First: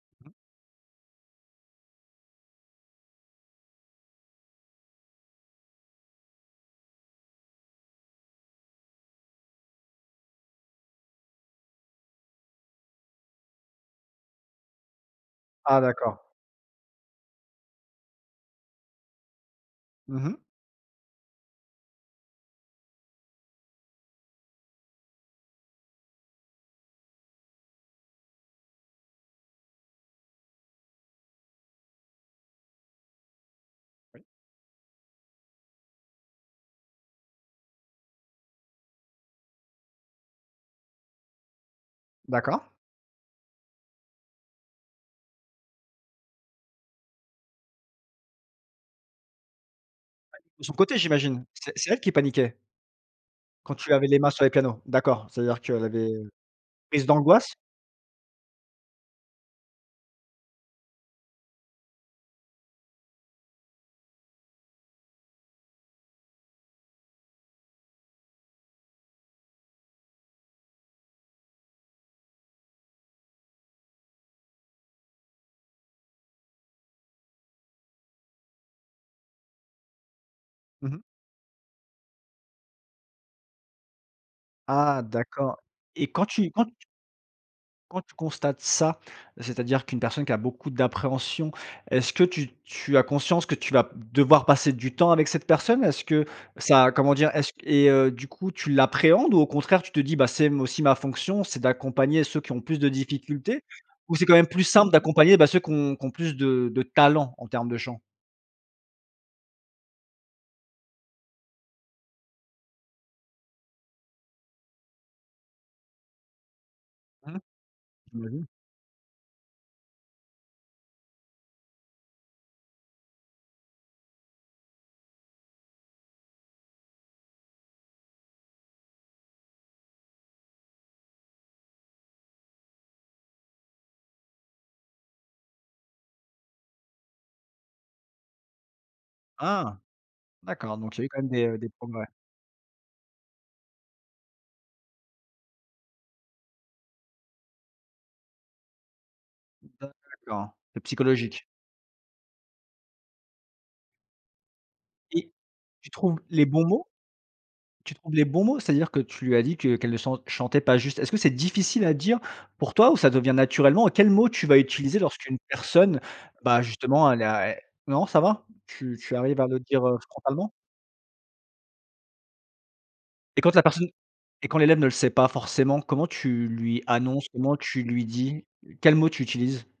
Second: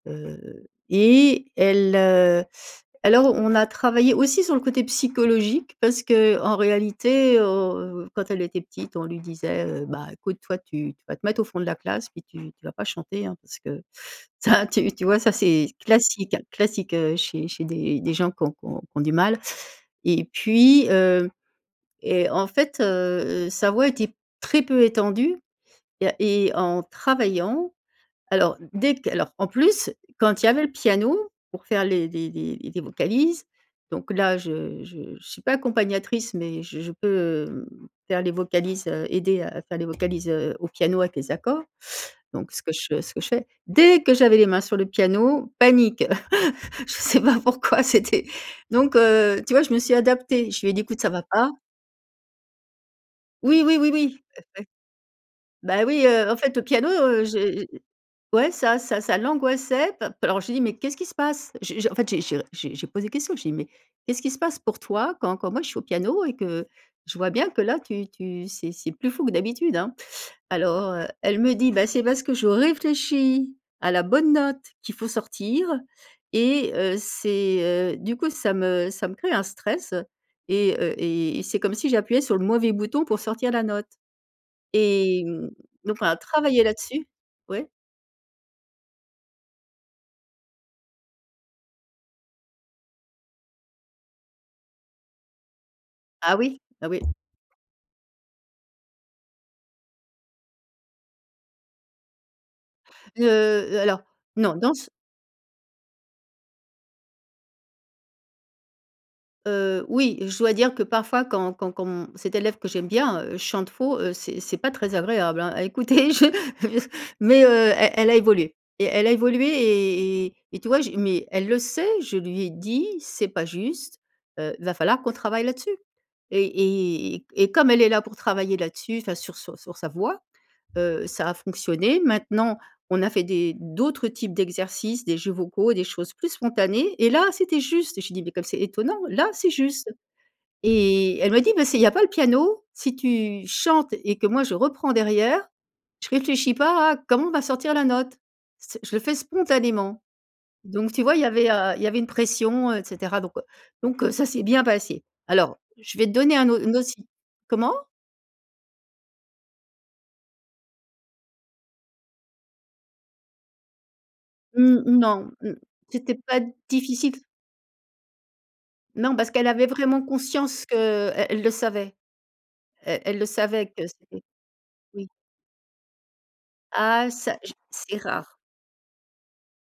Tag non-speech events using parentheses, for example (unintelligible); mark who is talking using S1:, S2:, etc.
S1: Mmh mh.
S2: Heu, et elle, heu, alors on a travaillé aussi sur le côté psychologique, parce qu'en réalité au quand elle était petite, on lui disait, heu, bah écoute, toi tu tu vas te mettre au fond de la classe, puis tu tu vas pas chanter hein, parce que ça, tu tu vois, ça, c'est
S1: Ah, d'accord.
S2: classique classique, heu, chez chez des des gens qui ont qui ont qui ont du mal.
S1: Mmh
S2: Et
S1: mh.
S2: puis, heu, et en fait, heu heu, sa voix était très peu étendue. Il y a et en travaillant, alors dès que Alors en plus, quand il y avait le piano, pour faire les des des des vocalises, donc
S1: Oui.
S2: là, je je je suis pas accompagnatrice, mais j je peux, mmh, faire les vocalises, heu, aider à faire les vocalises, heu, au piano avec les accords, donc ce
S1: D'accord.
S2: que ce que je fais. Dès que j'avais les mains sur le piano, panique. (chuckles) Je sais pas pourquoi c'était Donc, heu, tu vois, je me suis
S1: Ouais,
S2: adaptée. Je
S1: de
S2: lui
S1: son
S2: ai dit:
S1: côté,
S2: «écoute, ça va
S1: j'imagine.
S2: pas».
S1: C'est c'est elle qui paniquait?
S2: Oui,
S1: Quand
S2: oui, oui,
S1: tu avais les
S2: oui!.
S1: mains sur les pianos. D'accord.
S2: (unintelligible)
S1: C'est-à-dire qu'elle
S2: Bah oui
S1: avait
S2: heu, en fait, le piano
S1: crise
S2: heu,
S1: d'angoisse?
S2: j'ai j ouais ça ça ça l'angoissait pa p Alors, j'ai dit: «Mais, qu'est-ce qui se passe?». J'ai je en fait, j'ai j'ai j'ai j'ai posé questions. J'ai dit: «Mais qu'est-ce qui se passe pour toi quand quand moi, je suis au piano et que je vois bien que là, tu tu c'est c'est plus fou que d'habitude, hein». Alors, heu, elle me dit: «Bah c'est parce que je réfléchis à la bonne note qu'il faut sortir. Et heu, c'est, heu, du coup, ça me ça me crée un stress. Et
S1: Mmh
S2: heu,
S1: mh.
S2: et et c'est comme si j'appuyais sur le mauvais bouton pour sortir la note».
S1: Ah!
S2: Et mmh,
S1: D'accord
S2: donc on
S1: et
S2: a
S1: quand tu
S2: travaillé
S1: quand t
S2: là-dessus. Ouais?
S1: quand tu constates ça, c'est-à-dire qu'une personne qui a beaucoup d'appréhension, est-ce que tu tu as conscience que tu vas devoir passer du temps avec cette personne? Est-ce que
S2: Ah oui, bah
S1: ça,
S2: oui.
S1: comment dire, est-ce et heu, du coup, tu l'appréhendes ou au contraire tu te dis: «Bah, c'est m c'est aussi ma fonction, c'est d'accompagner ceux qui ont plus de
S2: Heu
S1: difficultés.»?
S2: heu, alors
S1: Ou, c'est quand même
S2: non,
S1: plus
S2: dans c
S1: simple d'accompagner bah ceux qui ont qui ont plus de de talent, en termes de chant?
S2: Heu, oui, je dois dire que parfois, quand quand quand mon cette élève que j'aime bien, heu, chante faux, heu, c'est c'est pas très agréable, hein, à écouter, je
S1: Mmh.
S2: mais, heu, e elle a
S1: J'imagine.
S2: évolué. Et elle a évolué et et et tu vois, je mais elle le sait, je lui ai dit: «C'est pas juste, heu, va falloir qu'on travaille là-dessus». Et etc et comme elle est là pour travailler là-dessus, enfin, sur sur sur sa voix, heu, ça a fonctionné. Maintenant, on a fait des d'autres types d'exercices, des jeux vocaux, des choses plus spontanées. Et là, c'était juste! Je lui ai dit: «Beh comme c'est étonnant, là, c'est
S1: Ah!
S2: juste!».
S1: D'accord. Donc, il y a eu
S2: Et
S1: quand même
S2: elle me
S1: des,
S2: dit:
S1: heu,
S2: «mais
S1: des
S2: c'est il y a pas
S1: progrès.
S2: le piano, si tu chantes et que moi, je reprends derrière, je réfléchis pas à comment on va sortir la note. C'est Je le fais spontanément!».
S1: D'accord. C'est
S2: Donc, tu vois, il y
S1: psychologique?
S2: avait, heu, il y avait une pression, et cetera, donc, heu donc, heu, ça s'est bien passé.
S1: Et,
S2: Alors,
S1: tu
S2: je vais te
S1: trouves
S2: donner
S1: les
S2: un au
S1: bons
S2: n
S1: mots?
S2: aussi. Comment?
S1: Tu trouves les bons mots? C'est-à-dire que tu lui as dit que qu'elle ne san chantait pas juste. Est-ce que c'est difficile à dire pour toi ou ça devient naturellement? Quel mot tu vas
S2: Mmh, mmh,
S1: utiliser
S2: non,
S1: lorsqu'une
S2: mmh,
S1: personne,
S2: c'était pas
S1: bah, justement,
S2: difficile
S1: elle
S2: s
S1: est à et Non, ça va? Tu tu
S2: Non, parce
S1: arrives à
S2: qu'elle
S1: le
S2: avait
S1: dire
S2: vraiment
S1: frontalement?
S2: conscience que e elle le savait. Elle elle le
S1: Et quand la
S2: savait que
S1: personne
S2: c'était
S1: et quand l'élève ne le
S2: Oui.
S1: sait pas forcément, comment tu lui
S2: Ah,
S1: annonces?
S2: ça, j
S1: Comment tu
S2: c'est
S1: lui
S2: rare.
S1: dis? Quels mots tu utilises?